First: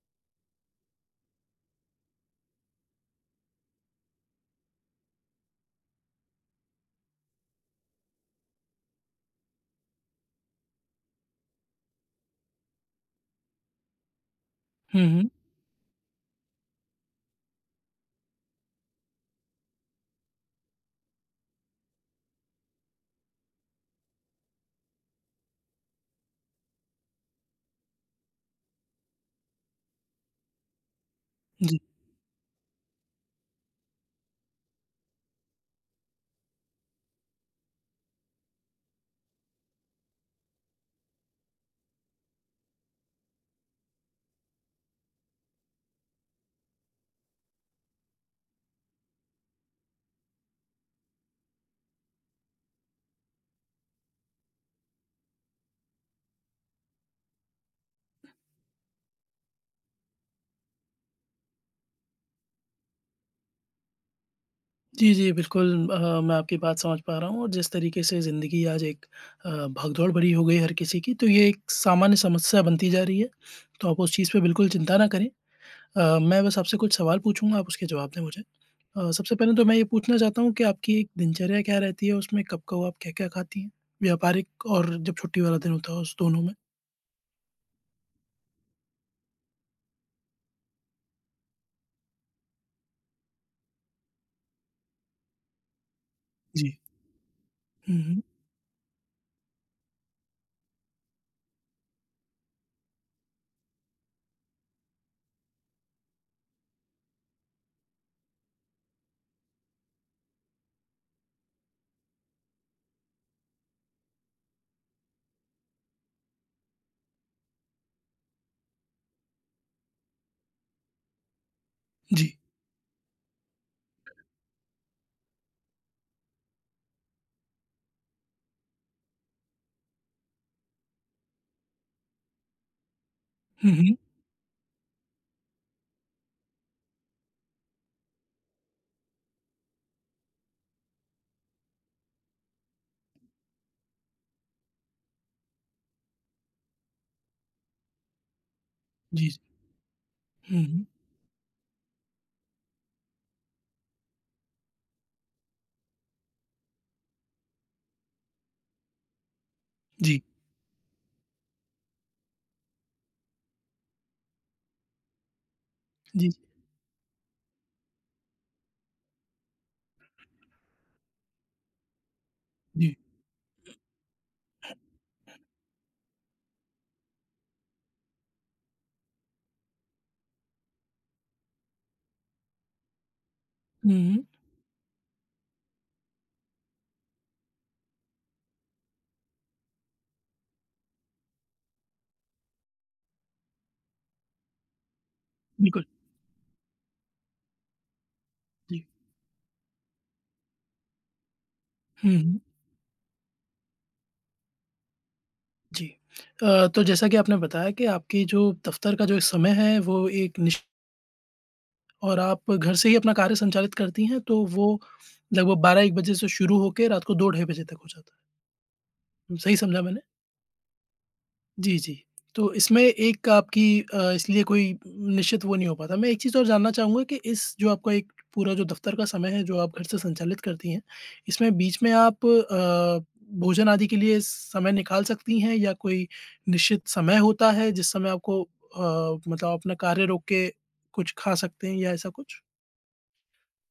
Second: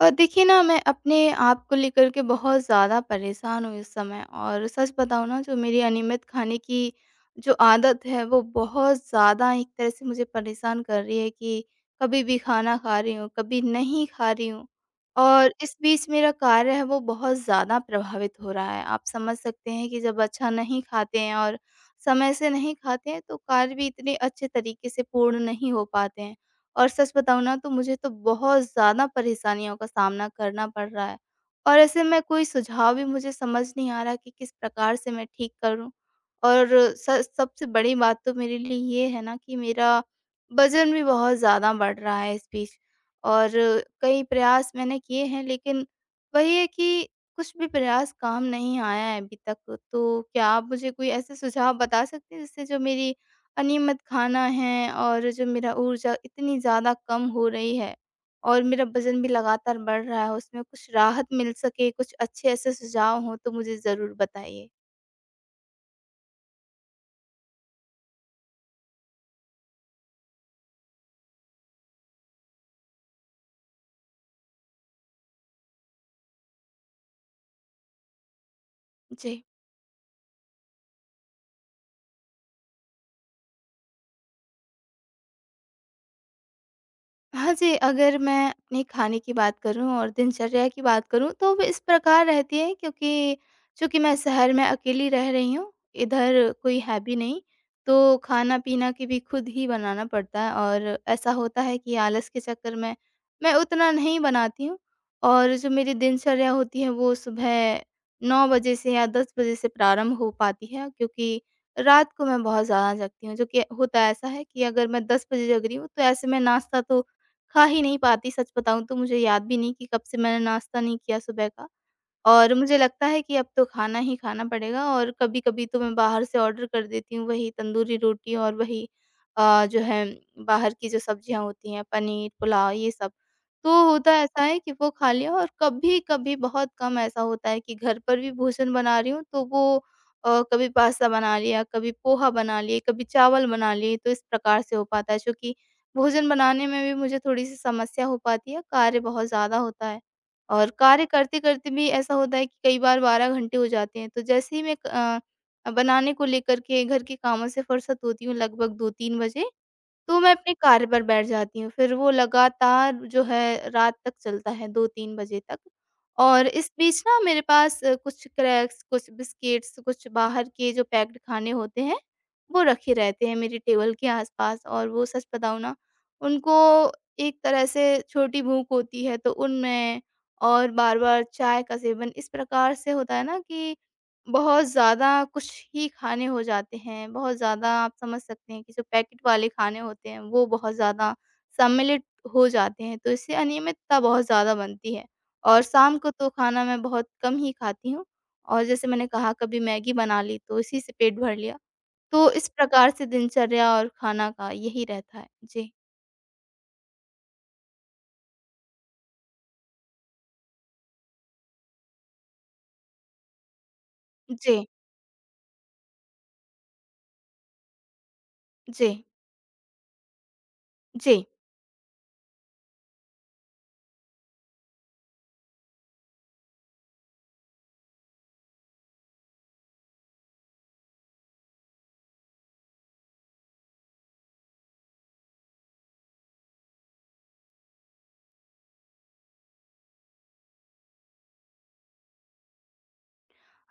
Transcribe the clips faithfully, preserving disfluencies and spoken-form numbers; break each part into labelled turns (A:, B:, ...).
A: अ, देखिए ना मैं अपने आप को लेकर के बहुत ज़्यादा परेशान हूँ इस समय, और सच बताऊँ ना जो मेरी अनियमित खाने की जो आदत है वो बहुत ज़्यादा एक तरह से मुझे परेशान कर रही है कि कभी भी खाना खा रही हूँ, कभी नहीं खा रही हूँ।
B: हुँ, हुँ।
A: और इस बीच मेरा कार्य है वो बहुत ज़्यादा प्रभावित हो रहा है। आप समझ सकते हैं कि जब अच्छा नहीं खाते हैं और समय से नहीं खाते हैं तो कार्य भी इतने अच्छे तरीके से पूर्ण नहीं हो पाते हैं। और सच बताऊँ ना तो मुझे तो बहुत ज़्यादा परेशानियों का सामना करना पड़ रहा है। और
B: जी।
A: ऐसे में कोई सुझाव भी मुझे समझ नहीं आ रहा कि किस प्रकार से मैं ठीक करूँ। और स सबसे बड़ी बात तो मेरे लिए ये है ना कि मेरा वज़न भी बहुत ज़्यादा बढ़ रहा है इस बीच। और कई प्रयास मैंने किए हैं, लेकिन वही है कि कुछ भी प्रयास काम नहीं आया है अभी तक। तो क्या आप मुझे कोई ऐसे सुझाव बता सकते हैं जिससे जो मेरी अनियमित खाना है और जो मेरा ऊर्जा इतनी ज़्यादा कम हो रही है और मेरा वज़न भी लगातार बढ़ रहा है, उसमें कुछ राहत मिल सके? कुछ अच्छे ऐसे सुझाव हों तो मुझे ज़रूर बताइए।
B: जी, जी, बिल्कुल अ, मैं आपकी बात समझ पा रहा हूँ और जिस तरीके से ज़िंदगी आज एक अ, भागदौड़ भरी हो गई है हर किसी की, तो ये एक सामान्य समस्या बनती जा रही है, तो आप उस चीज़ पे बिल्कुल चिंता ना करें। अ, मैं बस आपसे कुछ सवाल पूछूँगा, आप उसके जवाब दें मुझे। अ, सबसे
A: जी।
B: पहले तो मैं ये पूछना चाहता हूँ कि आपकी एक दिनचर्या क्या रहती है? उसमें कब-कब आप क्या-क्या खाती हैं? व्यापारिक और जब छुट्टी वाला दिन होता है, उस दोनों में?
A: हाँ जी, अगर मैं अपने खाने की बात करूँ और दिनचर्या की बात करूँ तो वो इस प्रकार रहती है, क्योंकि चूँकि मैं शहर में अकेली रह रही हूँ, इधर
B: जी।
A: कोई है भी नहीं,
B: हुँ,
A: तो
B: हुँ।
A: खाना-पीना की भी खुद ही बनाना पड़ता है। और ऐसा होता है कि आलस के चक्कर में मैं उतना नहीं बनाती हूँ। और जो मेरी दिनचर्या होती है वो सुबह नौ बजे से या दस बजे से प्रारंभ हो पाती है, क्योंकि रात को मैं बहुत ज़्यादा जगती हूँ। जो कि होता ऐसा है कि अगर मैं दस बजे जग रही हूँ तो ऐसे में नाश्ता तो खा ही नहीं पाती। सच बताऊँ तो मुझे याद भी नहीं कि कब से मैंने नाश्ता नहीं किया सुबह का।
B: जी।
A: और मुझे लगता है कि अब तो खाना ही खाना पड़ेगा। और कभी-कभी तो मैं बाहर से ऑर्डर कर देती हूँ, वही तंदूरी रोटी और वही अ, जो है बाहर की जो सब्जियाँ होती हैं, पनीर, पुलाव, ये सब। तो
B: हुँ, हुँ।
A: होता ऐसा है कि वो खा लिया। और कभी-कभी बहुत कम ऐसा होता है कि घर पर भी भोजन बना रही हूँ, तो वो अ, कभी पास्ता बना लिया, कभी पोहा बना लिए, कभी चावल बना लिए, तो इस प्रकार से हो पाता है। चूँकि भोजन बनाने में भी मुझे थोड़ी-सी समस्या हो पाती है, कार्य बहुत
B: जी, जी।
A: ज़्यादा होता है।
B: हुँ,
A: और
B: हुँ।
A: कार्य करते-करते भी ऐसा होता है कि कई बार बारह घंटे हो जाते हैं। तो जैसे ही मैं अ, बनाने को लेकर के घर के कामों से फुर्सत होती हूँ लगभग दो तीन बजे, तो
B: जी।
A: मैं अपने कार्य पर बैठ जाती हूँ, फिर वो लगातार जो है रात तक चलता है दो तीन बजे तक।
B: जी,
A: और इस बीच ना मेरे पास अ, कुछ क्रैक्स, कुछ बिस्किट्स, कुछ बाहर के जो पैक्ड खाने होते हैं, वो रखे
B: जी।
A: रहते हैं मेरी टेबल के आस-पास। और वो सच बताऊँ ना, उनको एक तरह से छोटी भूख होती है तो उनमें, और बार-बार चाय का सेवन इस प्रकार से होता है ना कि
B: हुँ, हुँ।
A: बहुत ज़्यादा कुछ ही खाने हो जाते हैं। बहुत ज़्यादा आप समझ सकते हैं कि जो पैकेट वाले खाने होते हैं, वो बहुत ज़्यादा सम्मिलित हो जाते हैं, तो इससे अनियमितता बहुत ज़्यादा बनती है। और
B: बिल्कुल।
A: शाम को तो खाना मैं बहुत कम ही खाती हूँ। और
B: जी।
A: जैसे मैंने कहा, कभी मैगी बना ली तो इसी से पेट भर लिया।
B: हुँ,
A: तो
B: हुँ।
A: इस प्रकार से दिनचर्या और खाना का यही रहता है। जी।
B: जी। अ, तो जैसा कि आपने बताया कि आपकी जो दफ़्तर का जो समय है वो एक निश और आप घर से ही अपना कार्य संचालित करती हैं तो
A: जी।
B: वो लगभग बारह एक बजे से शुरू होके रात को दो ढाई बजे तक हो जाता
A: जी।
B: है। सही समझा मैंने?
A: जी।
B: जी, जी। तो इसमें एक आपकी अ, इसलिए कोई निश्चित वो नहीं हो पाता। मैं एक चीज़ और जानना चाहूँगा कि इस जो आपका एक पूरा जो दफ़्तर का समय है, जो आप घर से संचालित करती हैं, इसमें बीच में आप अ, भोजन आदि के लिए समय निकाल सकती हैं या कोई निश्चित समय होता है जिस समय आपको अ, मतलब अपना कार्य रोक के कुछ खा सकते हैं या ऐसा कुछ?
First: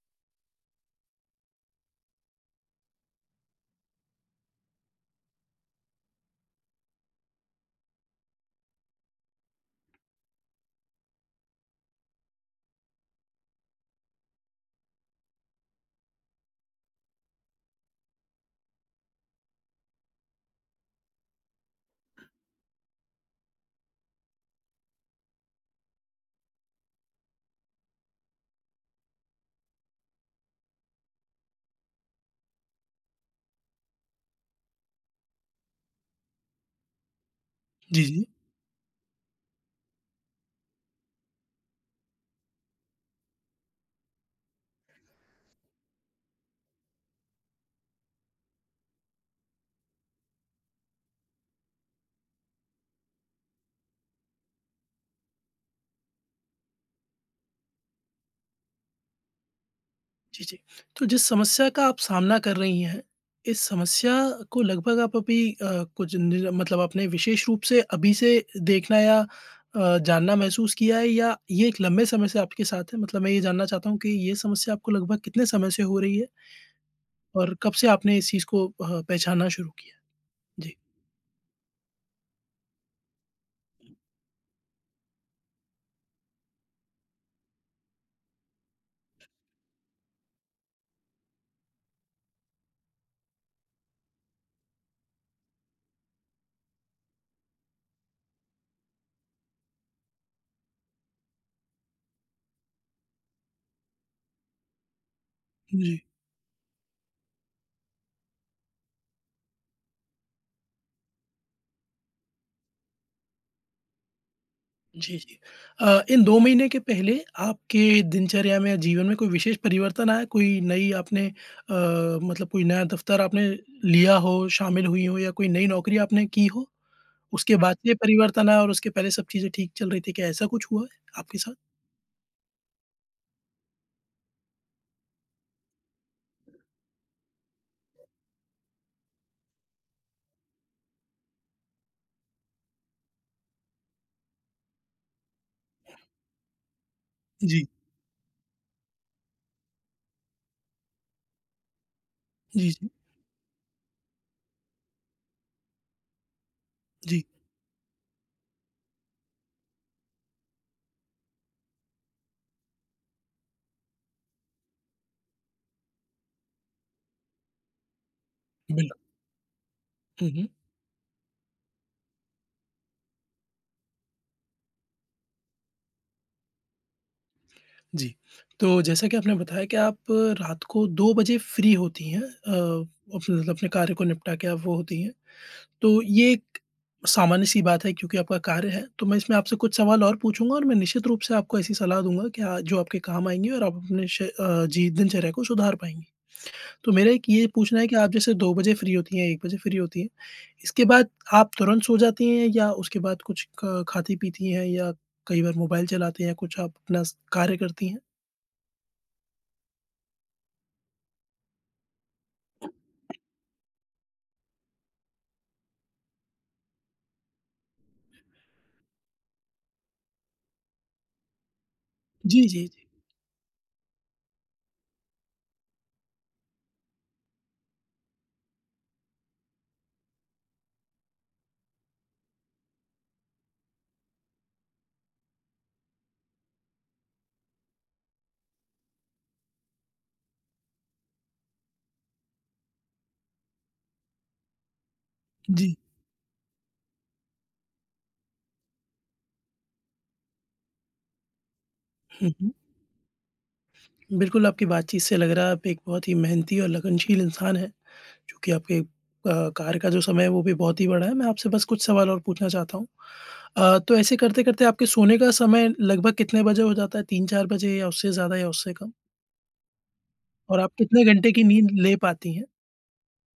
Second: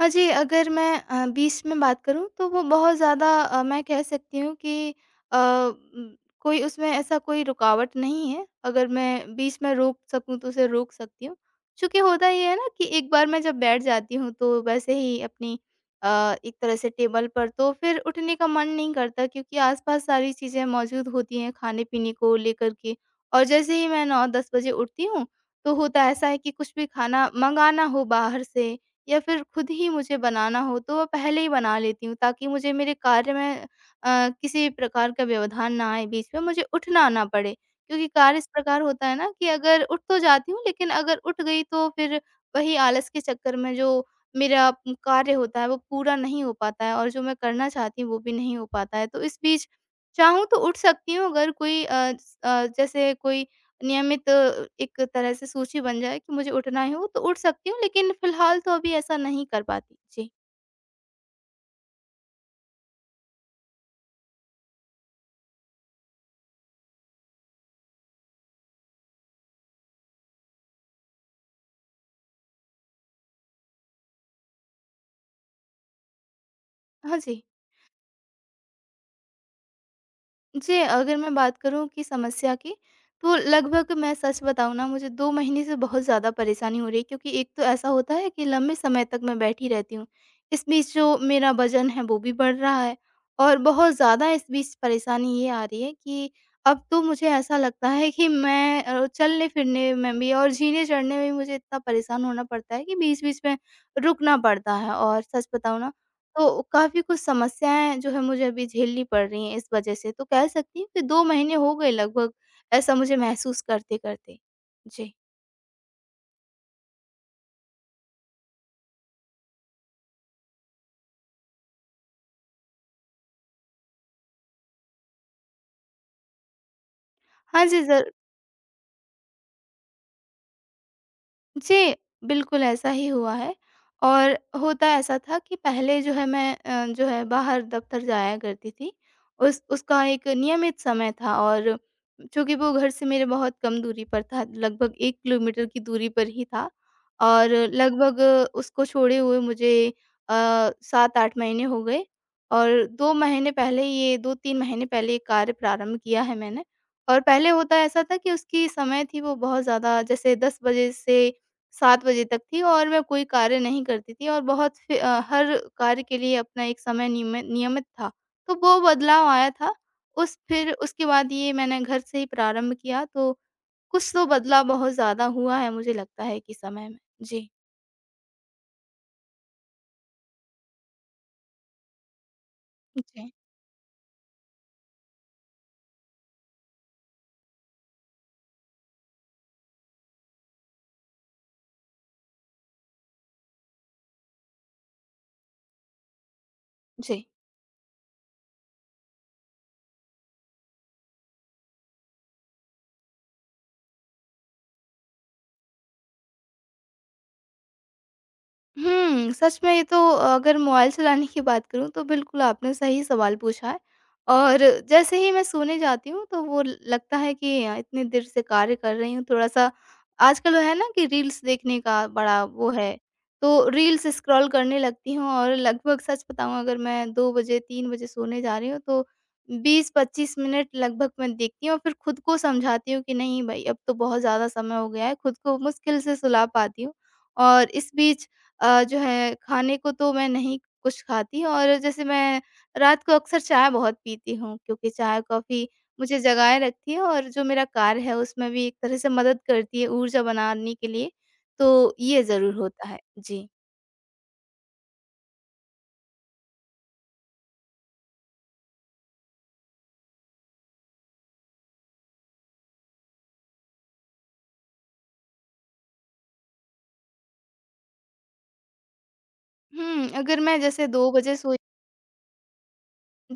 A: हाँ जी, अगर मैं अ, बीच में बात करूँ तो वो बहुत ज़्यादा, अ, मैं कह सकती हूँ कि अ, उम, कोई उसमें ऐसा कोई रुकावट नहीं है। अगर मैं बीच में रोक सकूँ तो उसे रोक सकती हूँ। चूँकि होता ये है ना कि एक बार मैं जब बैठ जाती हूँ तो वैसे ही अपनी अ, एक तरह से टेबल पर तो फिर उठने का मन नहीं करता, क्योंकि आस-पास सारी चीज़ें मौजूद होती हैं खाने-पीने को लेकर के। और जैसे ही मैं नौ दस बजे उठती हूँ तो होता ऐसा है कि कुछ भी खाना मँगाना हो बाहर से या फिर खुद ही मुझे बनाना हो तो वह पहले ही बना लेती हूँ, ताकि मुझे मेरे कार्य में अ, किसी प्रकार का व्यवधान ना आए बीच में, मुझे उठना ना पड़े।
B: जी,
A: क्योंकि
B: जी।
A: कार्य इस प्रकार होता है ना कि अगर उठ तो जाती हूँ, लेकिन अगर उठ गई तो फिर वही आलस के चक्कर में जो मेरा उम, कार्य होता है वो पूरा नहीं हो पाता है, और जो मैं करना चाहती हूँ वो भी नहीं हो पाता है। तो इस बीच चाहूँ तो उठ सकती हूँ, अगर कोई अ, स अ, जैसे कोई नियमित अ, एक तरह से सूची बन जाए कि मुझे उठना ही हो तो उठ सकती हूँ, लेकिन फ़िलहाल तो अभी ऐसा नहीं कर पाती। जी।
B: जी, जी। तो जिस समस्या का आप सामना कर रही हैं, इस समस्या को लगभग आप अभी अ, कुछ निर मतलब आपने विशेष रूप से अभी से देखना या अ, जानना महसूस किया है या ये एक लंबे समय से आपके साथ है? मतलब मैं ये जानना चाहता हूँ कि ये समस्या आपको लगभग कितने समय से हो रही है
A: हाँ जी।
B: और कब से आपने इस चीज़ को अ, पहचानना शुरू किया?
A: जी, अगर मैं बात करूँ कि समस्या की, तो लगभग मैं सच बताऊँ ना मुझे दो महीने से बहुत ज़्यादा परेशानी हो रही है, क्योंकि एक तो ऐसा होता है कि लंबे समय तक मैं बैठी रहती हूँ। इस बीच जो मेरा वज़न है वो भी बढ़ रहा है, और बहुत ज़्यादा इस बीच परेशानी ये आ रही है कि अब तो मुझे ऐसा लगता है कि मैं अ, चलने-फिरने में भी और जीने-चढ़ने में भी मुझे इतना परेशान होना पड़ता है कि बीच-बीच में रुकना पड़ता है। और सच बताऊँ ना
B: जी।
A: तो काफ़ी कुछ समस्याएँ जो है मुझे अभी झेलनी पड़ रही हैं इस वजह से। तो कह सकती हूँ कि दो महीने हो गए लगभग ऐसा मुझे महसूस करते-करते। जी।
B: जी, जी। अ, इन दो महीने के पहले आपके दिनचर्या में या जीवन में कोई विशेष परिवर्तन आया? कोई नई आपने अ, मतलब कोई नया दफ़्तर आपने लिया हो, शामिल हुई हो या कोई नई नौकरी आपने की हो? उसके
A: हाँ
B: बाद
A: जी,
B: से
A: ज़र
B: परिवर्तन आया और उसके पहले सब चीज़ें ठीक चल रही थी, क्या ऐसा कुछ हुआ है आपके साथ?
A: जी, बिल्कुल ऐसा ही हुआ है। और होता ऐसा था कि पहले जो है मैं अ, जो है बाहर दफ़्तर जाया करती थी। उस उसका एक नियमित समय था, और चूँकि वो घर से मेरे बहुत कम दूरी पर था, लगभग एक किलोमीटर की दूरी पर ही था। और
B: जी।
A: लगभग उसको छोड़े हुए मुझे अ, सात आठ महीने हो गए,
B: जी,
A: और
B: जी।
A: दो महीने पहले ये दो तीन महीने पहले ये कार्य प्रारंभ किया है मैंने। और
B: जी,
A: पहले होता ऐसा था कि उसकी समय थी वो बहुत ज़्यादा, जैसे दस बजे से सात बजे तक थी, और मैं कोई कार्य नहीं करती थी और बहुत फि अ, हर कार्य के लिए अपना एक समय नियमित नियमित था। तो वो
B: बिल्कुल।
A: बदलाव आया था।
B: हुँ,
A: उस
B: हुँ।
A: फिर उसके बाद ये मैंने घर से ही प्रारंभ किया, तो कुछ तो बदलाव बहुत ज़्यादा हुआ है मुझे लगता है कि समय में। जी।
B: जी। तो जैसा कि आपने बताया कि आप रात को दो बजे फ्री होती हैं अ,
A: जी।
B: अपने मतलब अपने कार्य को निपटा के आप वो होती हैं। तो ये एक सामान्य-सी बात है क्योंकि आपका कार्य है, तो मैं इसमें आपसे कुछ सवाल और पूछूँगा और मैं निश्चित रूप से आपको ऐसी सलाह दूँगा कि अ, जो आपके काम आएँगी और आप अपने श अ, जी दिनचर्या को सुधार पाएँगी। तो मेरा एक
A: जी।
B: ये पूछना है कि आप जैसे दो बजे फ्री होती हैं, एक बजे फ्री होती हैं, इसके बाद आप तुरंत सो जाती हैं या उसके बाद कुछ क खाती-पीती हैं या कई बार मोबाइल चलाती हैं, कुछ आप अपना स कार्य करती हैं?
A: हुँ, सच में ये तो, अगर मोबाइल चलाने की बात करूँ तो बिल्कुल आपने सही सवाल पूछा है। और जैसे ही मैं सोने जाती हूँ तो वो ल- लगता है कि अ, इतनी देर से कार्य कर रही हूँ, थोड़ा-सा। आजकल है ना कि रील्स देखने का
B: जी,
A: बड़ा
B: जी,
A: वो
B: जी।
A: है, तो रील्स स्क्रॉल करने लगती हूँ और लगभग सच बताऊँ अगर मैं दो बजे तीन बजे सोने जा रही हूँ तो बीस पच्चीस मिनट लगभग मैं देखती हूँ और फिर खुद को समझाती हूँ कि नहीं भई, अब तो बहुत ज़्यादा समय हो गया है, खुद को मुश्किल से सुला पाती हूँ। और इस बीच अ, जो है खाने को तो मैं नहीं कुछ खाती। और जैसे मैं रात को अक्सर चाय बहुत पीती हूँ, क्योंकि चाय-कॉफ़ी
B: जी।
A: मुझे जगाए रखती है और जो मेरा कार्य है उसमें भी एक तरह से मदद करती है ऊर्जा बनाने के लिए, तो ये
B: हुँ, हुँ।
A: ज़रूर होता है। जी।
B: बिल्कुल आपकी बातचीत से लग रहा है आप एक बहुत ही मेहनती और लगनशील इंसान हैं। चूँकि आपके अ, कार्य का जो समय है वो भी बहुत ही बड़ा है। मैं आपसे बस कुछ सवाल और पूछना चाहता हूँ। अ, तो ऐसे करते-करते आपके सोने का समय लगभग कितने बजे हो जाता है? तीन चार बजे या उससे ज़्यादा या उससे कम?
A: हुँ, अगर मैं
B: और आप
A: जैसे
B: कितने
A: दो
B: घंटे
A: बजे
B: की
A: सो
B: नींद ले पाती हैं?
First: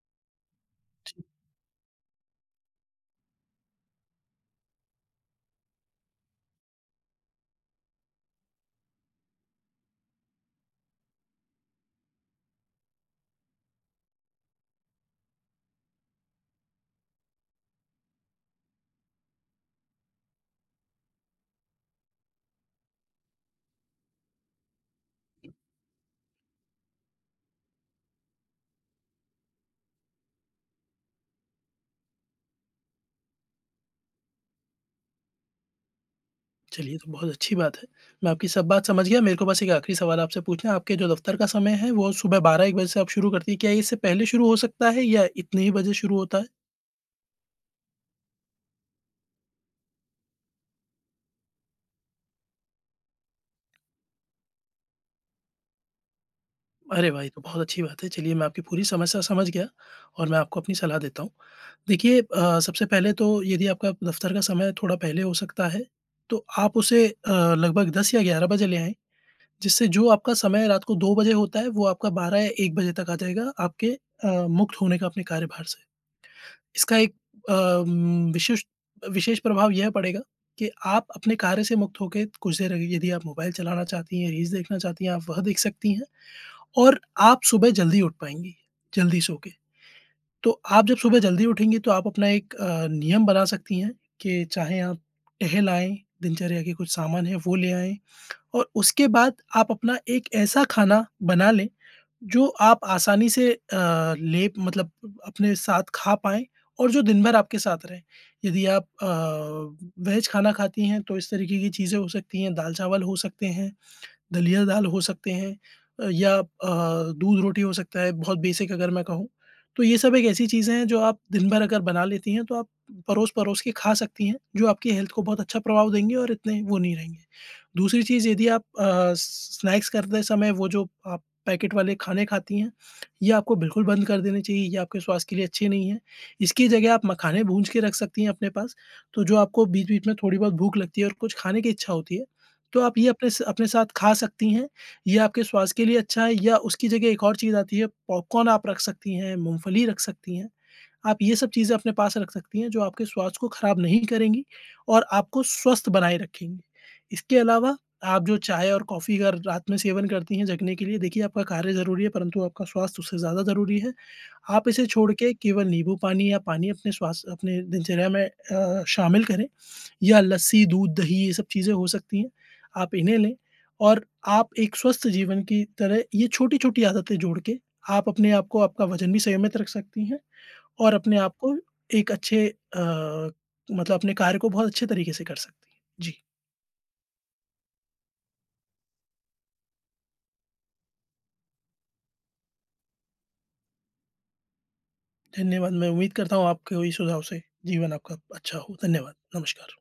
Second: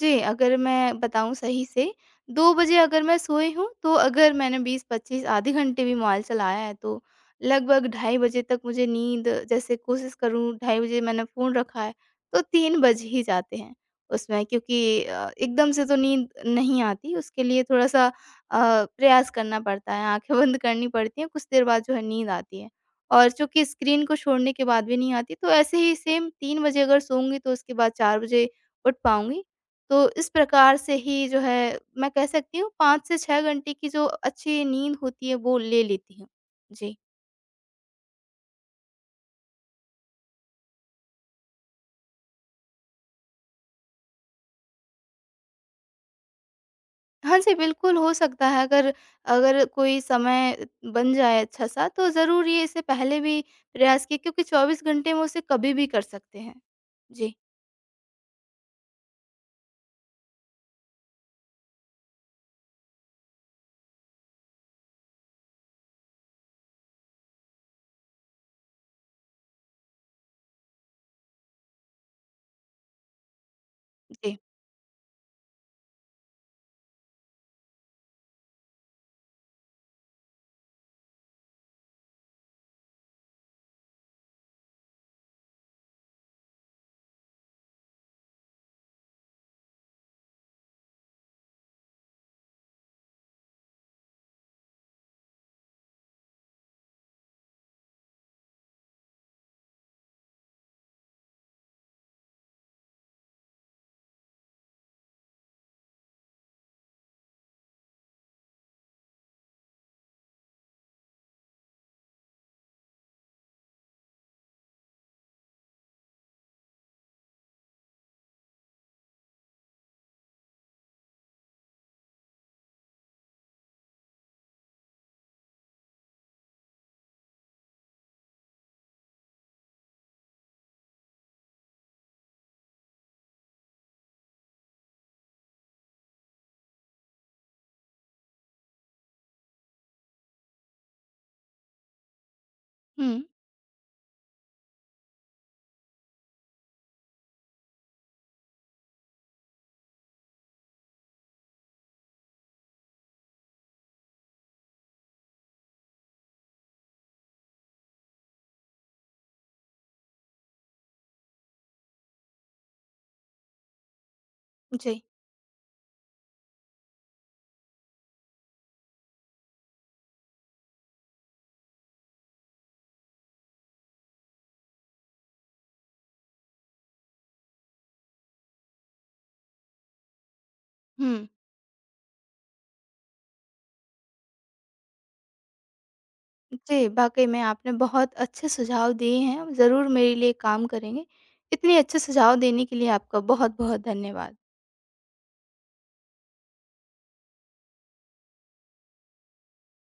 A: जी, अगर मैं बताऊँ सही से, दो बजे अगर मैं सोई हूँ, तो अगर मैंने बीस पच्चीस आधे घंटे भी मोबाइल चलाया है, तो लगभग ढाई बजे तक मुझे नींद, जैसे कोशिश करूँ, ढाई बजे मैंने फ़ोन रखा है, तो तीन बज ही जाते हैं उसमें, क्योंकि अ, एकदम से तो नींद नहीं आती, उसके लिए थोड़ा-सा अ, प्रयास करना पड़ता है, आँखें बंद करनी पड़ती हैं, कुछ देर बाद जो है नींद आती है। और चूँकि स्क्रीन को छोड़ने के बाद भी नहीं आती, तो ऐसे ही सेम तीन बजे अगर सोऊँगी, तो उसके बाद चार बजे उठ पाऊँगी। तो इस प्रकार से ही जो है मैं कह सकती हूँ पाँच से छह घंटे की जो अच्छी नींद होती है वो ले लेती हूँ।
B: चलिए,
A: जी।
B: ये तो बहुत अच्छी बात है। मैं आपकी सब बात समझ गया। मेरे को बस एक आखिरी सवाल आपसे पूछना है, आपके जो दफ़्तर का समय है वो सुबह बारह एक बजे से आप शुरू करती हैं। क्या ये इससे पहले शुरू हो सकता है या इतने ही बजे शुरू होता है?
A: हाँ जी, बिल्कुल हो सकता है। अगर अगर कोई समय बन जाए अच्छा सा तो ज़रूर, ये इससे पहले भी प्रयास किए, क्योंकि चौबीस घंटे में उसे कभी भी कर सकते हैं।
B: अरे वाह! ये
A: जी,
B: तो बहुत अच्छी बात है। चलिए, मैं आपकी पूरी समस्या समझ गया और मैं आपको अपनी सलाह देता हूँ। देखिए अ, सबसे पहले तो यदि आपका दफ़्तर का समय थोड़ा पहले हो सकता है, तो आप उसे अ, लगभग दस या ग्यारह बजे ले आएँ, जिससे जो आपका समय रात को दो बजे होता है, वो आपका बारह या एक बजे तक आ जाएगा आपके
A: जी।
B: अ, मुक्त होने का अपने कार्यभार से। इसका एक अ, विशिष्ट विशेष विशेष प्रभाव यह पड़ेगा कि आप अपने कार्य से मुक्त होके कुछ देर यदि आप मोबाइल चलाना चाहती हैं, रील्स देखना चाहती हैं, आप वह देख सकती हैं। और आप सुबह जल्दी उठ पाएँगी, जल्दी सो के। तो आप जब सुबह जल्दी उठेंगी तो आप अपना एक अ, नियम बना सकती हैं कि चाहे आप टहल आएँ, दिनचर्या के कुछ सामान हैं वो ले आएँ और उसके बाद आप अपना एक ऐसा खाना बना लें, जो आप आसानी से अ, ले मतलब अपने साथ खा पाएँ और जो दिन भर आपके साथ रहे। यदि आप अ, वेज खाना खाती हैं तो इस तरीके की चीज़ें हो सकती हैं, दाल-चावल हो सकते हैं। दलिया दाल हो सकते हैं अ, या अ, दूध-रोटी हो सकता है, बहुत बेसिक अगर मैं कहूँ। तो ये सब एक ऐसी चीज़ें हैं जो आप दिन भर अगर बना लेती हैं, तो आप परोस-परोस के खा सकती हैं, जो आपकी हेल्थ को बहुत अच्छा प्रभाव देंगी और इतने वो नहीं रहेंगे। दूसरी चीज़ यदि आप अ, स्नैक्स करते समय वो जो आप पैकेट वाले खाने खाती हैं, ये आपको बिल्कुल बंद कर देने चाहिए, ये आपके स्वास्थ्य के लिए अच्छे नहीं हैं। इसकी जगह आप मखाने भून के रख सकती हैं अपने पास, तो जो आपको बीच-बीच में थोड़ी बहुत भूख लगती है और कुछ खाने की इच्छा होती है तो आप ये
A: हुँ,
B: अपने स अपने साथ खा सकती हैं। ये आपके स्वास्थ्य के लिए अच्छा है या उसकी जगह एक और चीज़ आती है, पॉपकॉर्न आप रख सकती हैं, मूँगफली रख सकती हैं। आप ये सब चीज़ें अपने पास रख सकती हैं जो आपके स्वास्थ्य को खराब नहीं करेंगी और आपको स्वस्थ बनाए रखेंगी। इसके अलावा आप जो चाय और कॉफ़ी अगर रात में सेवन करती हैं जगने के लिए, देखिए आपका कार्य ज़रूरी है परंतु आपका स्वास्थ्य उससे ज़्यादा ज़रूरी है। आप इसे
A: जी।
B: छोड़ के केवल नींबू पानी या पानी अपने स्वास्थ्य अपने दिनचर्या में अ, शामिल करें या लस्सी, दूध, दही ये सब चीज़ें हो सकती हैं। आप इन्हें लें और आप एक स्वस्थ जीवन की तरह ये छोटी-छोटी आदतें जोड़ के आप अपने आप को आपका वज़न भी संयमित रख सकती हैं और अपने
A: हुँ।
B: आप को एक अच्छे अ, मतलब अपने कार्य को बहुत अच्छे तरीके से कर सकती है। जी,
A: जी, वाक़ई में आपने बहुत अच्छे सुझाव दिए हैं, ज़रूर मेरे लिए काम करेंगे। इतने अच्छे सुझाव देने के लिए आपका बहुत-बहुत धन्यवाद।
B: धन्यवाद। मैं उम्मीद करता हूँ आपके हुई सुझाव से जीवन आपका अच्छा हो। धन्यवाद, नमस्कार।